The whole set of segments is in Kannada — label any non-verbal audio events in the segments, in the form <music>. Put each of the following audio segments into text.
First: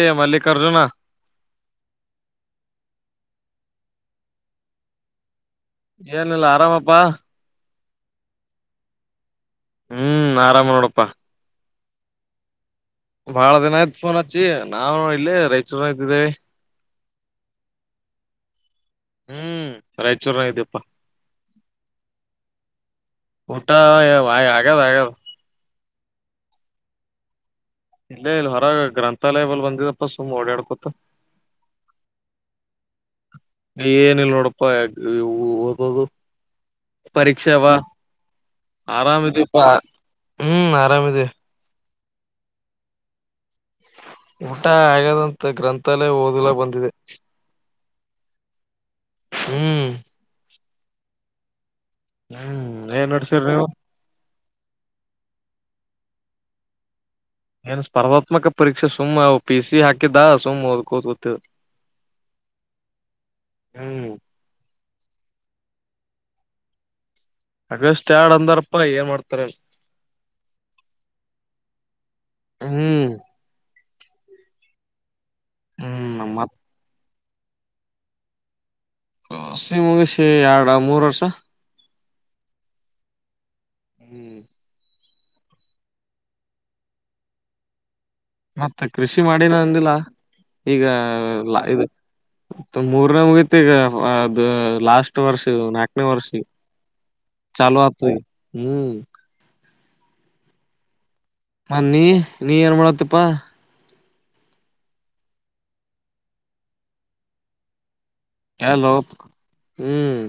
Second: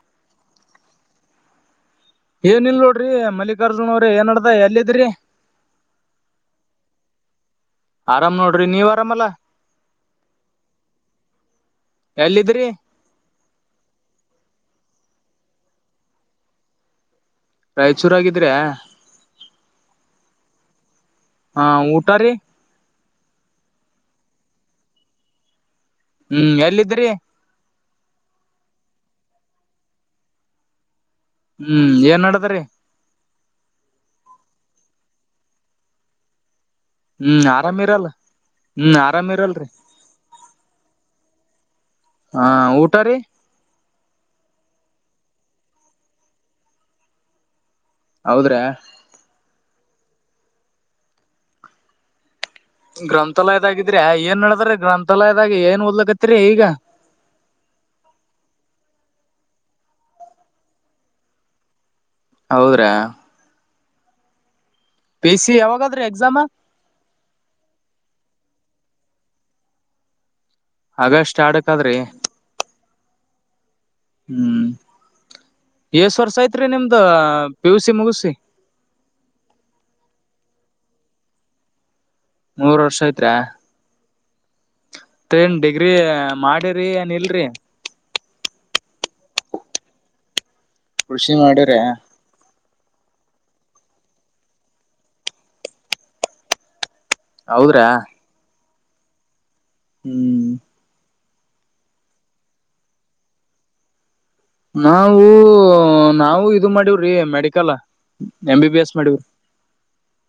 ಹ ಮಲ್ಲಿಕಾರ್ಜುನ ಏನ್ ಇಲ್ ನೋಡ್ರಿ ಮಲ್ಲಿಕಾರ್ಜುನ್ ಅವ್ರಿ ಏನ್ ಅಡ್ದ ಎಲ್ಲಿದ್ರಿ ಏನಿಲ್ಲ ಆರಾಮಪ್ಪಾ ಆರಾಮ್ ನೋಡ್ರಿ ನೀವ್ ಆರಾಮಲ್ಲಾ ಹ್ಮ್ ಆರಾಮ ನೋಡಪ್ಪಾ ಎಲ್ಲಿದ್ರಿ ಬಹಳ ದಿನ ಆಯ್ತ್ ಫೋನ್ ಅಚ್ಚಿ ನಾ ಇಲ್ಲಿ ರೈತೂರು ಇದ್ದಿದ್ದೇವಿ ರಾಯಚೂರಗಿದ್ರೆ ಹ್ಮ್ ರಾಯಚೂರ್ನಾಗಿದ್ಯಪ್ಪಾ ಹಾ ಊಟ ರೀ ಊಟಾ ಆಗೆ ಆಗ ಹ್ಮ್ ಎಲ್ಲಿದ್ರಿ ಇಲ್ಲೇ ಇಲ್ ಹೊರಗ ಗ್ರಂಥಾಲಯಲ್ ಬಂದಿದಪ್ಪ ಸುಮ್ಮ್ ಓಡಾಡ್ಕೊತ ಹ್ಮ್ ಏನ್ ಮಾಡಡದರಿೀ ಏನಲ್ ನೋಡಪ್ಪಾ ಯ ಓದದು ಹ್ಮ್ ಪರೀಕ್ಷೆಾವಾ ಆರಾಮ್ ಇರಲ್ಲ ಹ್ಮ್ ಆರಾಮ್ ಆರಾಮದೆ ಪ ಇರಲ್ರಿ ಹ್ಮ್ ಆರಾಮದೆ ಹಾ ಊಟ ರೀ ಊಟ ಆಗಾದಂಥ ಗ್ರಂಥಾಲೇ ಓದಿಲ್ಲ ಬಂದಿದೆ ಹೌದ್ರ ಹ್ಮ್ ಹ್ಮ್ ಏನ್ ನಡ್ಸಿರಿ ನೀವು ಗ್ರಂಥಾಲಯದಾಗಿದ್ರೆ ಏನ್ ಹೇಳ್ದ್ರ ಗ್ರಂಥಾಲಯದಾಗ ಒಲ್ಲಗತರೆ ಈಗ ಏನ್ ಸ್ಪರ್ಧಾತ್ಮಕ ಪರೀಕ್ಷೆ ಸುಮ್ ಪಿ ಸಿ ಹಾಕಿದ್ದ ಸುಮ್ ಓದ್ಕೋದ್ ೊತ್ ಹೌದ್ರಾ ಹ್ಮ್ ಪ ಸಿ ಯಾವಾಗಾದ್ರೀ ಎಕ್ಸಾಮ ಅಗಷ್ಟ ಆಡ್ ಅಂದಾರಪ ಏನ್ ಮಾಡ್ತಾರ ಆಗಷ್ಟ ಆಡಕ್ದ್ರಿ ಹ್ಮ್ ಹ್ಮ್ ಏಷ್ಟ ಹ್ಮ್ ವರ್ಷ ಮತ್ ಐತ್ರಿ ನಿಮ್ದ ಪೇಿಸಿ ಮುಗುಿಸಿ ಹಸ ಮುಗಿಸಿ ಎರಡು ಮೂರ್ ವರ್ಷ ಮೂರ್ ವರ್ಷ ಐತ್ರಾ ಹ್ಮ್ ೇನ್ ಡಿಗ್ರಿ ಮಾಡಿರಿ ಏನ್ ಇಲ್ರಿ ಮತ್ತ ಕೃಷಿ ಮಾಡಿನ ಅಂದಿಲ್ಲ ಈಗ ಕೃಷಿ ಮಾಡಿರಿ ಇದು ಮೂರ್ನೇ ಮುಗ ಗ ಅದು ಲಾಸ್ಟ್ ವರ್ಷ ನಾಲ್ಕನೇ ವರ್ಷ ಚಲೋ ಹೌದ್ರಾ ಆತ ಹ್ಮ್ ಹ್ಮ್ ಮನ್ನಿ ನೀ ಏನ್ ಮಾಡತ್ತಪ್ಪಾ ನಾವು ನಾವವು ಇದು ಮಾಡಿವ್ರಿ medical M B B hello S ಮಾಡೀವ್ರಿ ಹ್ಮ್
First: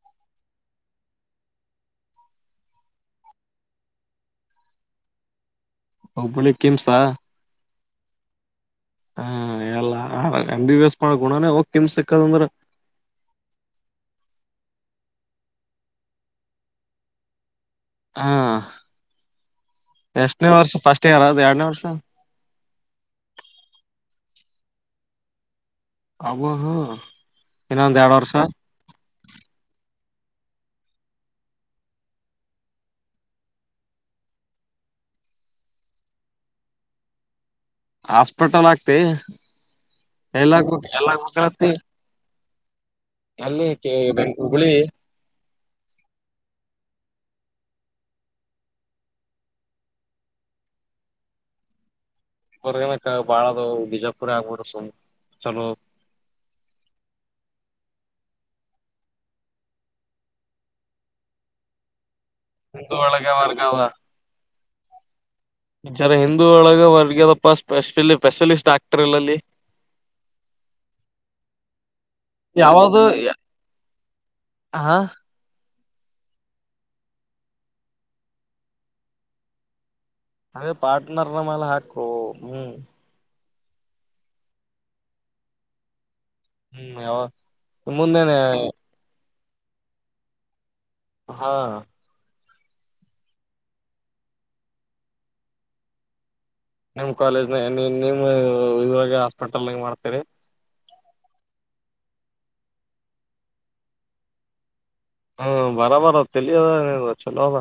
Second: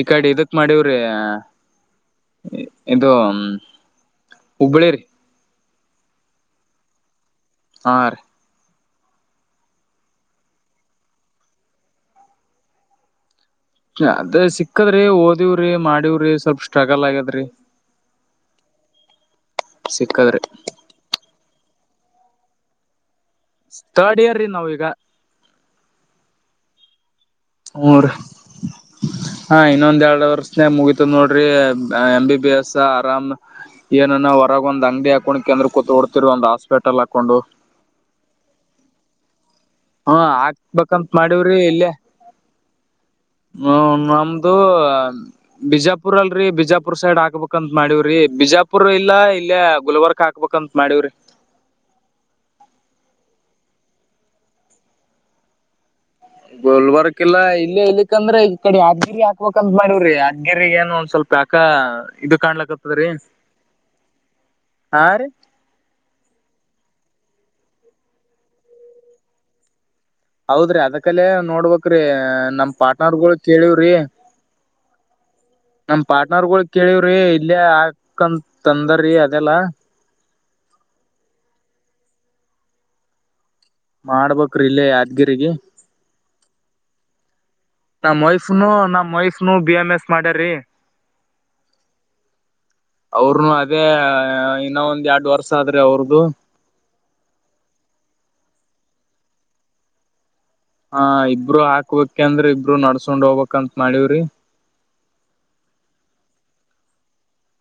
ಈ ಕಡೆ ಇದಕ್ ಮಾಡಿವ್ರಿ ಇದು ಹುಬ್ಬಳಿ ರರಿ ಹಬನಿ ಕೆಮ್ಸಾ ಹಾ ರೀ ಹಾ ಎಲ್ಲ ಎ ವಸ್ ಮಾಡ ಗುಣಾನೇ ಹೋಗಕಮ ಸಿಕ್ಕದಂದ್ರ ಅದ ಸಿಕ್ಕದ್ರಿ ಓದವ್ರಿ ಮಾಡವ್ರಿ ಸ್ವಲ್ಪ ಸ್ಟ್ರಗಲ್ ಆಗ್ಯದ್ರಿ ಹಾ ಸಿಕ್ಕದ್ರಿ ಎಷ್ಟನೇ ವರ್ಷ ಫಸ್ಟ್ ಇಯರ್ ಅದು ಎರಡನೇ ವರ್ಷ ಅ ತರ್ಡ್ ಇಯರ್ ರೀ ನಾವವು ಈಗ ಹಬ ಹಾ ಮೂಊರ ಹಾ ಇನ್ನೊಂದ ಎರ ವರ್ಷನೆ ಮುಗಿತದ್ ನೋಡ್ರಿ ಎಂ ಬಿ ಎಸ್ ಆರಾಮ್ ಏನನ ಹೊರಗ ಒಂದ್ ಅಂಗಡಿ ಹಾಕೊಂಡ್ ಕೆಂದ್ರ ಕೂತ್ಡ್ತಿರಿ ಒ್ ಹಾಸ್ಪಿಟಲ್ ಹಾಕೊಂಡು ಹಾಸ್ಪಿಟಲ್ ಆಗ್ತಿ ಹಾ ಎಲ್ಲ ಹಾಕ್ಬೇಕಂತ ಎಲ್ಲ ಮಾಡವ್ರಿ ಗೊತ್ತತಿ ಇಲ್ಲೇ ಅಲ್ಲಿ ಹ್ಮ ನಮ್ದು ಹುಬ್ಳಿ ಬಿಜಾಪುರ ಅಲ್ರಿ ಬಿಜಾಪುರ್ ಸೈಡ್ ಹಾಕ್ ಹಾಕ್ಬಂತತ್ ಮಾಡವ್ರಿ ಬಿಜಾಪುರ್ ಇಲ್ಲಾ ಇಲ್ಲಯ ಗುಲ್ಬರ್ಗ ಹಾಕ್ಬೇಕಂತ ಮಾಡವ್ರಿ ಬಾಳದು ಬಜಾ ಆಗಬ ಚಲೋ ಗೊಲ್ಬರ್ಕ ಇಲ್ಲಾ ಇಲ್ಲ ಇಲ್ಲಿಕ್ಕಂದ್ರೆ ಈ ಕಡೆ ಹದ್ಗಿರಿ ಹಾಕ್ಬೇಕಂತ ಮಾಡಿವವ್ರಿ ಅದ್ಗಿರಿಗ ಏನು ಒಂದ್ ಸ್ವಲ್ಪ ಯಾಕ ಇದು ಹಿಂದೂ ಕಾಣ್ಲಕ್ಕತದ್ರೀ ಒಳಗ ವರ್ಗ ಅದ ಹಾ ರೀ ಜರ ಹಿಂದೂ ಒಳಗ ವರ್ಗ್ಯದಪ್ಪ ಸ್ಪ ಸ್ಪೆಷಲಿಸ್ಟ್ ಡಾಕ್ಟರ್ ಇಲ್ಲಲ್ಲಿ ಹೌದ್ರಿ ಅದಕ್ಕಲೆೇ ನೋಡ್ಬಕ್ ಅಕ್ರೀ ನಮ್ ಯಾವ್ದ ಪಾರ್ಟ್ನರ್ಗಳು ಕೇಳವ್ರಿ ಹ ನಮ ಪಾರ್ಟ್ನರ್ ಗಳು ಕೇಳವ್ರಿ ಇಲ್ಲೇ ಹಾಕಂತ ತಂದರಿ ಅದೆಲ್ಲಾ ಹಾಗೇ ಪಾರ್ಟ್ನರ್ ನ ಮೇಲೆ ಹಾಕೋ ಹ್ಮ್ ಮಾಡ್ಬೇಕ್ರ ಇಲ್ಲೇ ಯಾದ್ಗಿರಿಗೆ ಹ್ಮ್ ಯಾವ ನಾ ಮುಂದೆನೆ ಮೈಫನು ನಮ್ಮ್ ಮೈಫ ನ ಬಿ ಎಂ ಎಸ್ ಮಾಡ್ಯ್ರರಿ ಹಾ ಅವರುನು ಅದೇ ಇನ್ನ ಒಂದ್ ಎರಡ್ ವರ್ಷ ಆದ್ರೆ ಅವ್ರದು ನಿಮ್ಮ್ ಕಾಲೇಜ್ನ ನಿಮ್ಮ ಇವಾಗ ಹಾಸ್ಪಿಟಲ್ ನಾಗ ಮಾಡ್ತೀರಿ ಹಾ ಇಬ್ರುೂ ಹಾಕ್ಬೇಕ ಅಂದ್ರ ಇಬರುೂ ನಡ್ಸ್ಕೊಂಡ್ ಹೋಗ್ಕ್ಂತ ಮಾಡವ್ರಿ ಹ್ಮ್ ಬರಬರ ತಲ್ಲಿದ ಚಲೋದ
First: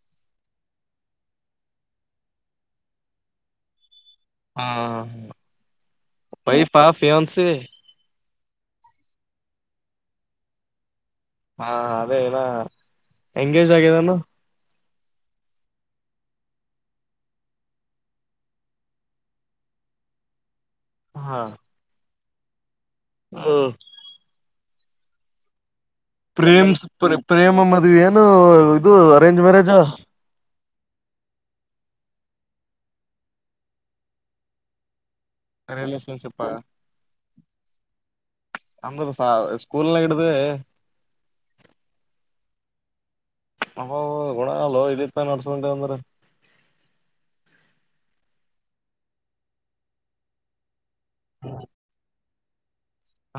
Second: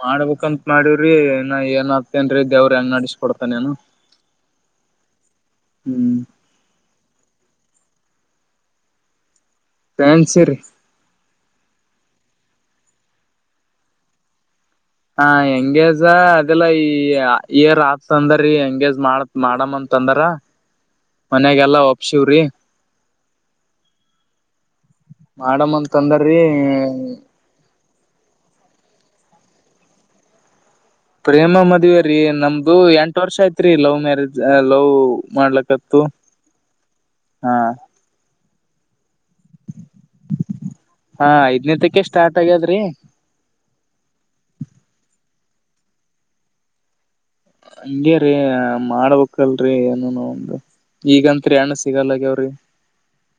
ಮಾಡ್ಬೇಕಂತತ್ ಮಾಡಿವವ್ರಿ ಇನ್ನ ಏನ್ ಆಗ್ತೇನ್ೀ ದೇವ್ರ ಹೆಂಗ ನಡಸ್ಕೊಡ್ತಾನೇನು ಹಾ ಹ್ಮ್ ಬೈ ಪಾಫಿನ್ಸ ನ್ ಸರಿ ಹಾ ಅದೇ ಏನ ಎಂಗೇಜ್ ಆಗಿದಾನ ಹ ಹೆಂಗೇಜ ಅದೆಲ್ಲಾ ಈ ಏರ್ ಆತ್ ಅಂದರಿ ಹೆಂಗೇಜ್ ಮಾಡತ್ ಮಾಡಮ್ಮ ಅಂತಂದ್ರ ಮನ್ಯಾಗಲ್ಲ ಒಪ್ಷನ್ ಚೂರಿ ಹ್ಮ ಮಾಡಡ್ಂತ ಪ್ರೇಮ್ ಪ್ರೇಮ ಮದುವೆ ಏನು ಇದು ಅರೆೇಂಜ್ ಮ್ಯಾರೇಜ್ಾ ಪ್ರೇಮ ಮದ್ವ ರೀ ನಮ್ದು ಎಂಟ ವರ್ಷ ಯ್ತ್ೀ ಲವ್ ಮ್ಯಾರೇಜ್ ಲವ್ ಮಾಡ್ಲತ್ತು ರಿಲೇಷನ್ಶಿಪ್ ಹ ಅಂದ್ರ ಸ್ಕೂಲ್ನ ಹಿಡ್ದ ಹ ಐದ್ನಟಕ್ಕೆ ಸ್ಟಾರ್ಟ್ ಆಗ ರೀ ಅ ಗುಣ ಅಲ್ಲೋ ಇಡೀತ್ತ ನಡ್ಸ್ಕಟೆ ಅಂದ್ರ ಹಂಗಗೆ ರೀ ಮಾಡ್ಬೇಕಲ್ರರಿ ಏನು ನ ಒಂದು ಈಗಂತ್ರಿ ಹಣ ಸಿಗಲ್ಲ ಹ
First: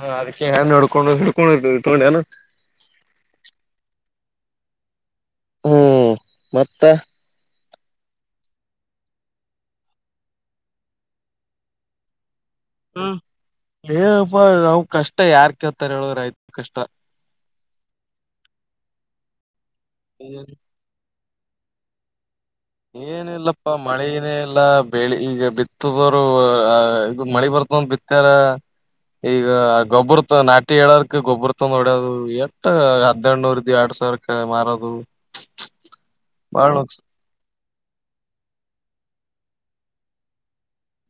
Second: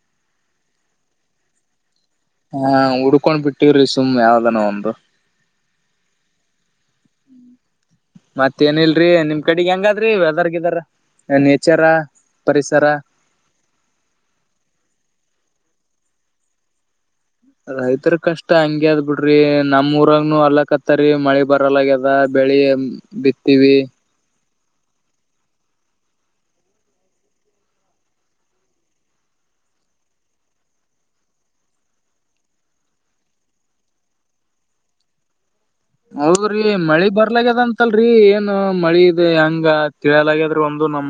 ಹಾ ಅದಕ್ಕೆ ನೋಡ್ಕೊಂಡು ಹಡ್ಕೊಂಡಿರ್ ಹಾ ಉಡ್ಕೊಂಡ್ ಬಿಟ್ಟಿ್ರಿ ತುಮ ಯಾವ್ದನೋ ಒಂದು ಹ್ಮ್ ಮತ್ತ ಮತ್ತ ಏನ ಇಲ್ರರಿ ನಿಮ್ ಕಡೆಗ್ ಹೆಂಗಾದ್ರಿ ವೆದರ್ಗ ಇದರ ನೇಚರ ಪರಿಸರ ಹ್ಮ್ ಏನಪ್ಪಾ ನಾವ್ ಕಷ್ಟ ಯಾರ್ಕತ್ತ ಹತ್ತಳರ ಆಯ್ತು ಕಷ್ಟ ರೈತರು ಕಷ್ಟ ಹೆಂಗಗೆದ್ ಬಿಡ್ರಿ. ನಮ್ಮ್ ಊರಾಗನು ಅಲ್ಲ ಕತ್ತರಿ ಮಳೆ ಬರಲ್ಲದ ಬೆಳಿ ಬಿತ್ತೀವಿ. ಎಲ್ಲ ಬೆಳಿ ಈಗ ಬಿತ್ತದವರು ಇದು ಮಳಿ ಬರ್ತಂದ ಬಿತ್ತಾರ ಈಗ ಗೊಬ್ಬರ ನಾಟಿ ಏಳರ್ಕ ಗೊಬ್ಬರ ತಂದ ಹೊಡ್ಯದು ಎಟ್ಟ ಹದಿನಡುನೂರ್ ಇದವಿ ಆಡ್ ಸಾವಿರಕ್ಕೆ ಮಾರೋದು. ಹೌದ್ರಿ ಬಾಳ್ ಲುಕ್ಸ್ ಮಳಿ ಬರ್ಲಾಗ್ಯದಂತ. ತ್ತಲ್ರರಿ ಏನ್ ಮಳಿ ಇದೆ ಹೆಂಗ ತಿಳಲಗ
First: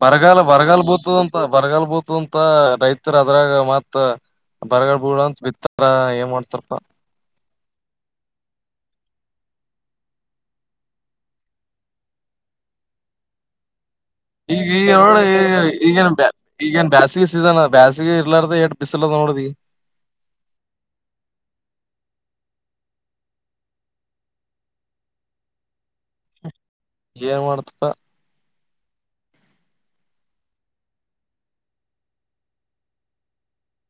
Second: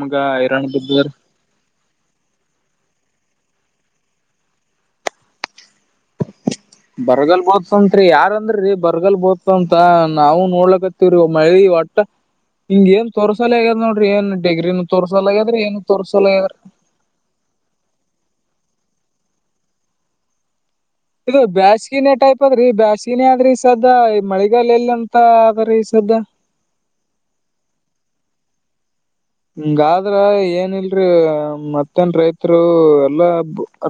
ಬರಗಾಲ ಬರಗಾಲ್ ಬೂತದ ಅಂತ ಬರಗಾಲ್ ಬೂತ ಅಂತ ರೈತ ಅದ್ರಾಗ ಮತ್ ಬರಗಡ್ ಬಡ ಅಂತ ಬಿತ್ತ ಬರಗಲ್ ಬೋತ್ಸತ್ರಿ ಯಾರಂದ್ರೀ ಬರ್ಗಲ್ ಬೋತ್ಸಂತ. ನಾವು ನೋಡ್ಲಕ್ಕತ್ತೀವ್ರಿ ಒಬ್ ಮಹಳಿ ಒಟ್ಟ ಹಿಂಗ ಏನ್ ತೊರಸಾಲ ಆಗ್ಯ ನೋಡ್ರ ಈಗ ಈಗ ಈ ಈಗನ್ ತೋರ್ಸಲ್ಲ ಆಗ್ಯದ್ರಿ ಈಗೇನ್ ಬೇಸಿಗೆ ಸೀಸನ್ ಬೇಸಿಗೆ ಇರ್ಲಾರ್ದ ಎ ಬ ನ ಇದು ಬ್ಯಾಸಗಿನ ಟೈಪ್ ಅದ್ರೀ ಬ್ಯಾಾಸಗಿನೆ ಆದದ್ರಿ ಸದ ಈ ಮಳೆಗಾಲ ಎಲ್ಲಂತ ಅ ಸದ ಏನ್ ಮಾಡತಪ್ಪ ಹಂಗಾದ್ರ ಏನ ಇಲ್ರಿ ಮತ್ತನ್ ರೈತರು ಎಲ್ಲಾ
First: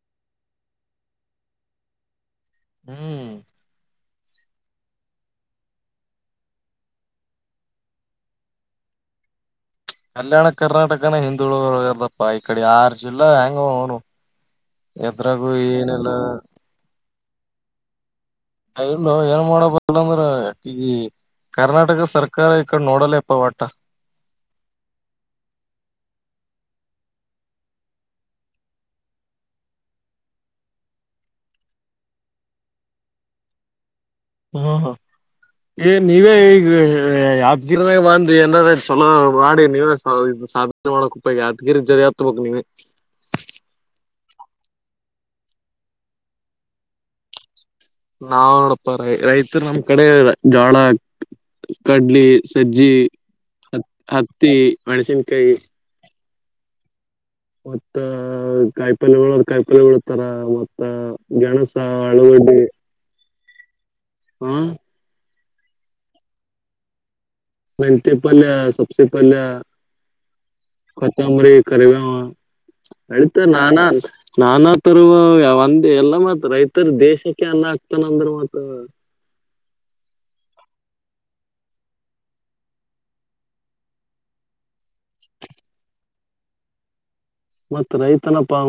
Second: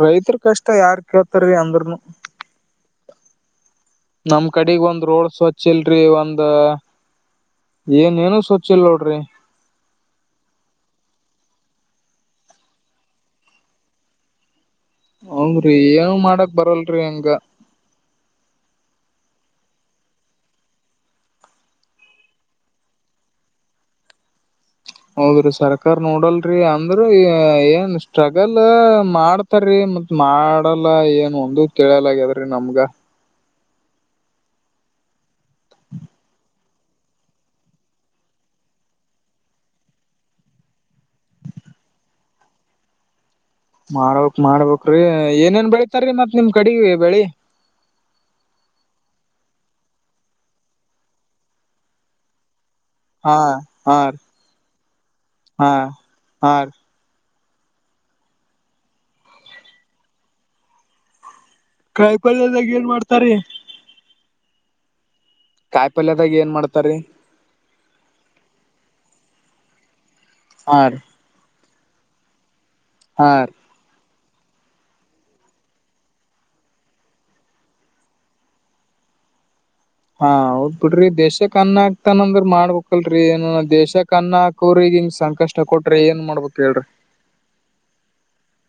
ರೈತ್ರರು ಕಷ್ಟ ಯಾರ್ ಕೇಳ್ತಾರೀ ಅಂದ್ರನು. ಹ್ಮ್ ನಮ್ ಕಡೆಗ್ ಒಂದ್ ರೋಡ್ ಸ್ವಚ್ ಇಲ್ರಿ ಒಂದ ಏನ ಏನು ಸ್ವಚ್ ಇಲ್ ನೋಡ್ರಿ‌ ಕಲ್ಯಾಣ ಕರ್ನಾಟಕನ ಹಿಂದುಳಗದಪ್ಪ ಈ ಕಡೆ ಯಾರ ಜಿಲ್ಲಾ ಹೆಂಗ ಅವನು. ಎದ್ರಾಗೂ ಹಂಗ್ರರಿ ಏನಿಲ್ಲ ಏಾವ್ ಮಾಡಕ್ ಬರಲ್ರಿ ಹಂಗ ಗ ಲ್ಲ ಏನ್ ಮಾಡಬಲ್ಲ ಅಂದ್ರ ಈ ಕರ್ನಾಟಕ ಸರ್ಕಾರ ಈ ಕಡೆ ನೋಡಲ್ಲ ಪವಾಟ ಹೌದ್ರಿ ಸರ್ಕಾರ ನೋಡಲ್ರಿ ಅಂದ್ರೂ ಏನ್ ಸ್ಟ್ರಗಲ್ ಮಾಡ್ತಾರೀ ಮತ್ ಮಾಡಲ್ಲ ಏನ್ ಒಂದ ತಿಳಿಯಲ್ಲ ಆಗ್ಯದ್ರಿ, ನಮ್ಗ ಹ್ಮ ಹ ಏ ನೀವೇ ಈಗ ಯಾತ್ಗಿರಿನಾಗ ಬಂದು ಏನಾರ ಚಲೋ ಮಾಡಿ ನೀವೇ ಸಾಧನೆ ಮಾಡಕಪ್ಪ ಯಾದಗಿರಿ ಜರಿ ಹತಬೇಕ್ ನೀವ. ಮಾಡ್ಬಕ್ ಮಾಡ್ಬಕ್ ಏನೇನ್ ಬೆಳಿತಾರೀ ಮತ್ತ್ ನಿಮ ಕಡ ಬೆಳಿ ನಾವ ನೋಡಪ್ಪ ರ ರೈತ ನಮ್ ಕಡೆ ಜಾಳ ಕಡ್ಲಿ ಸಜ್ಜಿ ಹಾ ಹ ಹಾ ರೀ ಹತ್ತಿ ಮೆಣಸಿನ್ಕಾಯಿ ಹ ಮತ್ತ ಕಾಯಿ ಪಲ್ಗಳು ಕಾಯಿ ಪಲ್ಗಳುತಾರ ಮತ್ತ ಗೆಣಸ ಕಾಯಿಪಲ್ದಾಗ ಏನ್ ಮಾಡ್ತಾರ? ಹ್ಮ ಕಾಯಿ ಪಲ್ಯದಾಗ ಏನ್ ಮಾಡ್ತಾರ? ಮೆಂತ್ಯೆಪಲ್ಯ ಸಬ್ಸಿಪಲ್ಯ ಹಾ ರೀ ಕೊತ್ತಂಬರಿ ಕ ಹಾ ಅಳಿತ ರೀ ನಾನ ಅಂತ ನಾನತರ್ ಒಂದ ಎಲ್ಲ ಮತ್ ರೈತರು ದೇಶಕ್ಕೆ ಅನ್ನ ಆಗ್ತಾನಂದ್ರ ಮತ್ ಹಾ ಹೋಗದ ಬಿಡ್ರಿ ದೇಶಕ್ ಅನ್ನ ಆಗ್ತಾನಂದ್ರ ಮಾಡ್ಬಕ್ಲ್ರರಿ ಏನ ದೇಶಕ್ ಅನ್ನ ಹಾಕೋರಗ ನಿಮ ಸಂಕಷ್ಟ ಕೊಟ್ರಿ ಏನ್ ಮಾಡ್ಬಕ್ ಹೇಳ್ರಿ. ಮತ್ತ ರೈತನಪ್ಪ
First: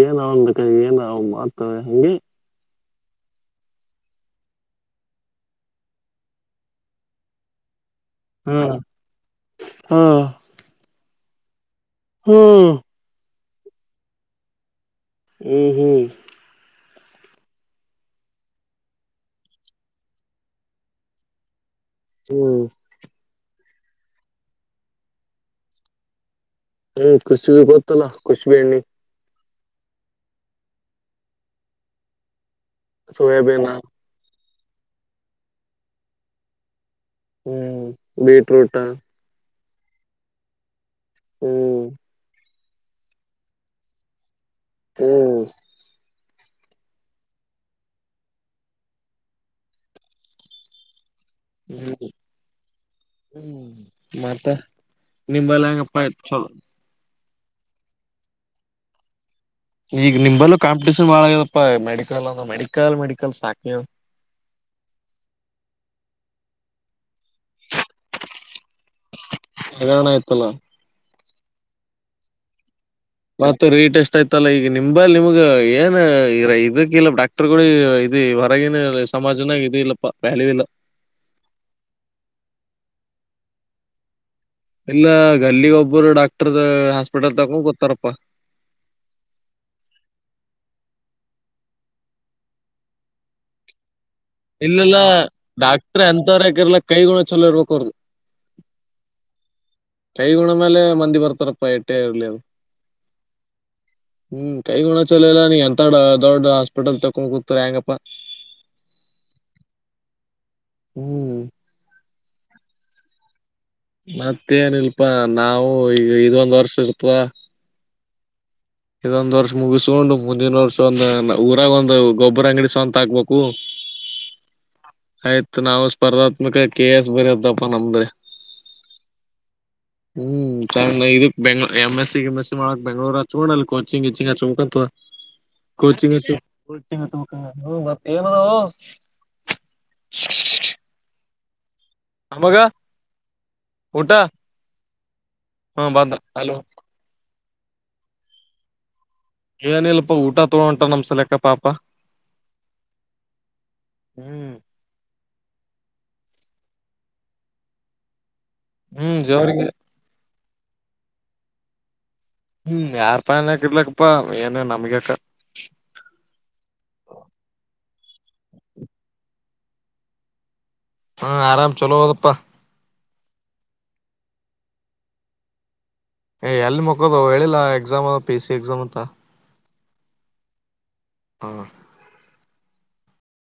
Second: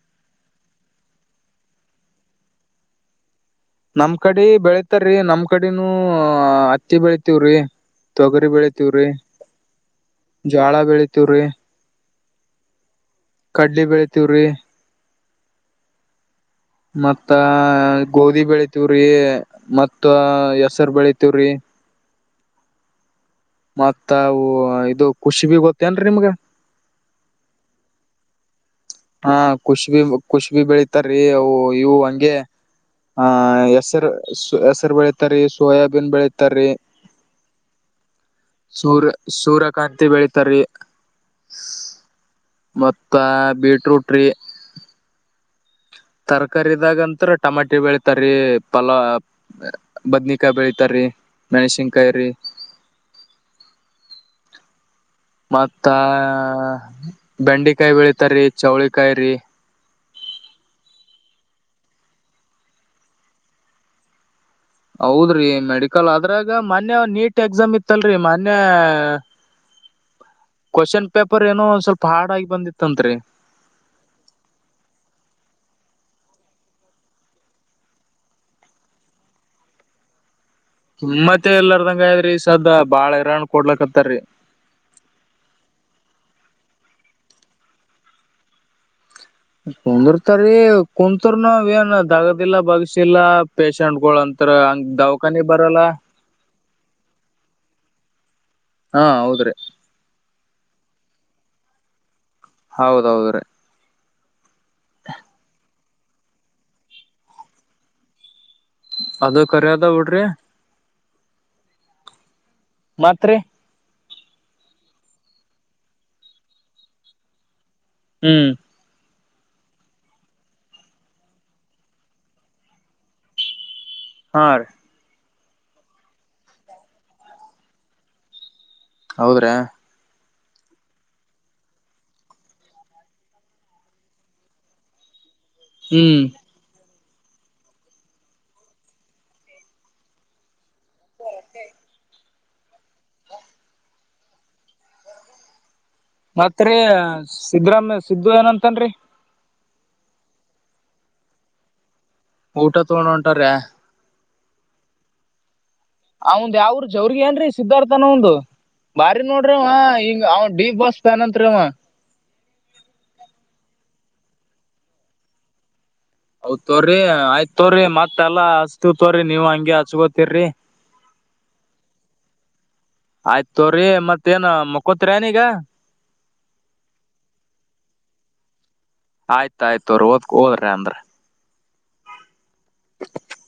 ಏನ ಅವನ್ ಏನ್ ಮಾಡ್ತವೆ ಹಿಂಗೆ. ನಮ್ ಕಡೆ ಬೆಳತಾರೀ ನಮ್ ಕಡನೂ ಹತ್ತಿ ಬೆಳಿತಿವ್ರಿ ತೊಗರಿ ಹಾ ಬೆಳಿತವ್ರಿ ಹಾ ಜೋಳ ಬೆಳಿತಿ ತುರಿ ಹ್ಮ್ ಕಡ್ಲಿ ಬೆಳಿತವ್ರಿ ಹ್ಮ್ ಹ್ಮ್ ಮತ್ತ ಆ ಗೋಧಿ ಬೆಳಿತವ್ರಿ ಮತ್ತ ಆ ಹೆಸರು ಬೆಳಿತವ್ರಿ ಹ್ಮ್ ಮತ್ತವು ಇದು ಖುಷಿಬಿ ಗೊತ್ತೇನ್ರಿ ನಿಮ್ಗ ಹು ಖುಷಬಿ ಗೊತ್ತಲ್ಲಾ ಖುಷಬಿ ಎಣ್ಣಿ ಹಾ ಖುಷಬಿ ಖುಷ್ಬಿ ಬೆಳಿತಾರೀ ಅ ಇವು ಹಂಗೆ ಹಾ ಸೋಯಾಬೀನ್ ಹೆಸರ ಹೆಸರು ಬೆಳೀತಾರೀ ಸೋಯಾಬೀನ್ ಬೆಳೀತಾರೀ ಹ್ಮ್ ಬಿಟ್ರೂಟ್ ಕಾಂತಿ ಬೆಳೀತಾರೀ ಮತ್ತ ಬಿಟ ಟ್ರೂಟ್ ರಿ ಹ್ಮ್ ತರಕಾರಿದಾಗಂತ್ರ ಟಮಾಟಿ ಬೆಳಿತಾರೀ ಪಲಾಾವ್ ಬದನಿಕಾಯಿ ಬೆಳಿತಾರೀ ಹ್ಮ್ ಹ್ಮ ಮತ್ತ ನಿಂಬಲ್ಲ ಮತ್ತ ಹೆಂಗಪ್ಪ ಆ ಚಲೋ ಬೆಂಡೆಕಾಯಿ ಬೆಳಿತಾರೀ ಚೌಳಿಿಕಾಯಿ ರೀ ಈಗ ನಿಮಲ್ಲೂ ಕಾಂಪಿಟಷನ್ ಬಾಳ ಆಗಪ್ಪ ಮೆಡಿಕಲ್ಂದ ಮೆಡಿಕಲ್ ಮೆಡಿಕಲ್ ಸಾಕ್ ಆಗ್ಯದ ಹೌದ್ರಿ ಮೆಡಿಕಲ್ ಅದ್ರಾಗ ಮನ್ನೆ ನೀಟ್ ನೀಟ್ ಎಕ್ಸಾಮ್ ಇತ್ತ ಅಲ್ರಿ ಮೊನ್ನೆ ಹಗರಣ ಆಯ್ತಲ್ಲ ಕೊಶ್ಚನ್ ಪೇಪರ ಪೇಪರ ಏನೋ ಸ್ವಲ್ಪ ಹಾಡಾಗಿ ಬಿಂದಿತ್ತು ಮತ್ತ ರೇಟ್ ಎಷ್ಟ ಆಯ್ತಲ್ಲ ಈಗ ನಿಂಬ ನಿಮ್ಗ ಏನ್ ಇದಕ್ಕ ಇಲ್ಲ ಡಾಕ್ಟರ್ ಗಳು ಇದ ಹೊರಗಿನ ಸಮಾಜನಾಗ ಇದು ಇಲ್ಲಪ್ಪಾ ವ್ಯಾಲ್ಯೂ ಇಲ್ಲ ಕಿಮ್ಮತ್ತ ಎಲ್ಲಾರ್ದಂಗಯ್ರಿ ಸದ್ದ ಬಾಳ ಹರಾಣ ಕೊಡ್ಲಕ್ತ್ತರಿ ಇಲ್ಲ ಗಲ್ಲಿಗೆ ಒಬ್ಬರು ಡಾಕ್ಟರ್ ಹಾಸ್ಪಿಟಲ್ ತಕೊಂಡ ಗೊತ್ತಾರಪ್ಪ ಕುಂದರ್ತರಿ ಕುತ್ರ್ನು ಏನ್ ದಗದಿಲ್ಲ ಬಗ್ಸಿಲ್ಲಾ ಪೇಶಂಟ್ ಇಲ್ಲಲ್ಲ ಡಾಕ್ಟ್ರ ಎಂತವರ ಹಕಿರ್ಲ್ಕ ಕೈ ಗುಣ ಚಲೋ ಇರ್ಬೇಕ ಹೊರ್ದು ಹಾ ಹೌದ್ರಿ ಕೈ ಗುಣ ಮೇಲೆ ಮಂದಿ ಬರ್ ಹಪಾಯ ಇಟ್ಟೇ ಇರಲಿದು ಹೌದು ಹೌದ್ರೀ ಹ್ಮ್ ಕೈ ಗುಣ ಚಲ ಇಲ್ಲ ನೀ ಎಂತ ದೊಡ್ಡ ಹಾಸ್ಪಿಟಲ್ ತಕ್ಕೊಂಡ್ ಕೂತರ ಹೆಂಗಪ್ಪಾ ಅದು ಕರೆಯದ ಬಿಡ್ರಿ ಹ್ಮ್ ಮತ್ತ ರೀ ಮತ್ತೇನಿಲ್ಪಾ ನಾವು ಈಗ ಇದೊಂದ್ ವರ್ಷ ಇರ್ತವಾ ಹ್ಮ್ ಇದೊಂದ್ ವರ್ಷ ಮುಗಿಸಕೊಂಡು ಮುಂದಿನ ವರ್ಷ ಒಂದ್ ಊರಾಗ ಒಂದ್ ಗೊಬ್ಬರ ಅಂಗಡಿ ಸ್ವಂತ ಹಾಕ್ಬೇಕು ಹಾ ಆಯ್ತು ನಾವು ಸ್ಪರ್ಧಾತ್ಮಕ ಕೆ ಎಸ್ ಬರತ್ತಪ್ಪ ನಮ್ದ ಹೌದ್ರಾ ಹ್ಮ್ ಚ ಇದು ಬೆಂಗ್ ಎ್ ಎಸ್ ಸಿ ಕೆಮಂ ಎಸ್ ಸಿ ಮಾಡಕ್ ಬೆಂಗ್ಳೂರ ಚೂಡಲ್ ಕ ಚಿಂಗ ಚಿಂಗ ಚೌಕತ್ವಾ ಕೊಚಿಂಗ್ ಹ್ಮ್ ತು ಬ <inaudible> <unintelligible> ನಮಗ ಊಟ ಹಾ ಬದೋಹಲೋ ಸಿದ್ದ್ರಾಮ್ಯ ಸಿದ್ದು ಏನಂತನ್ರಿ ಏನಲ್ಪಾ ಊಟ ತೊಗೋಂಟ ನಮ್ಸಲಕ್ಕ ಪಾಪ ಊಟ ತಗೊಂಡ ಉಂಟಾರ ಹ್ಮ್ ಅವ ಒಂದ ಯಾವ್ರ ಜ ಅವ್ರಿಗೆ ಏನ್ರೀ ಸಿದ್ಧಾರ್ಥನ ಒಂದು ಹ್ಮ್ ಬಾರಿ ನೋಡ್ರಿ ಜೋರಿಗೆ ಹಂಗ ಅವ ಡಿ ಬಾಸ್ ಫ್ಯಾನ್ ಅಂತ ರವ ಹ್ಮ್ ಯಾರ್ ಪನಕಿರ್ಲಕ್ಕಪ್ಪಾ ಏನು ನಮಗಕ ಹೌದ ತೋರ್ರಿ ಆಯ್ತ್ ತೋ್ರಿ ಮತ್ತಲ್ಲಾ ಅಷ್ಟು ತೋ್ರಿ ನೀವ್ ಹಂಗ ಹಚ್ಗೊತಿರಿ ಹಾ ಆರಾಮ್ ಚಲೋ ಹದಪ್ಪಾ ಆಯ್ತ ತೋ್ರಿ ಮತ್ತೇಏನ್ ಮುಕ್ಕೊತ್ರಿ ಏನೀಗ ಏ ಎಲ್ಲಿ ಮಗೋದು ಹೇಳಿಲ್ಲಾ exam P A C exam ಅ ಆಯ್ತಾಯಯ್ತು ತ ರೋತ್ ಹೋದರ ಅ್ರ ಹಾ <inaudible>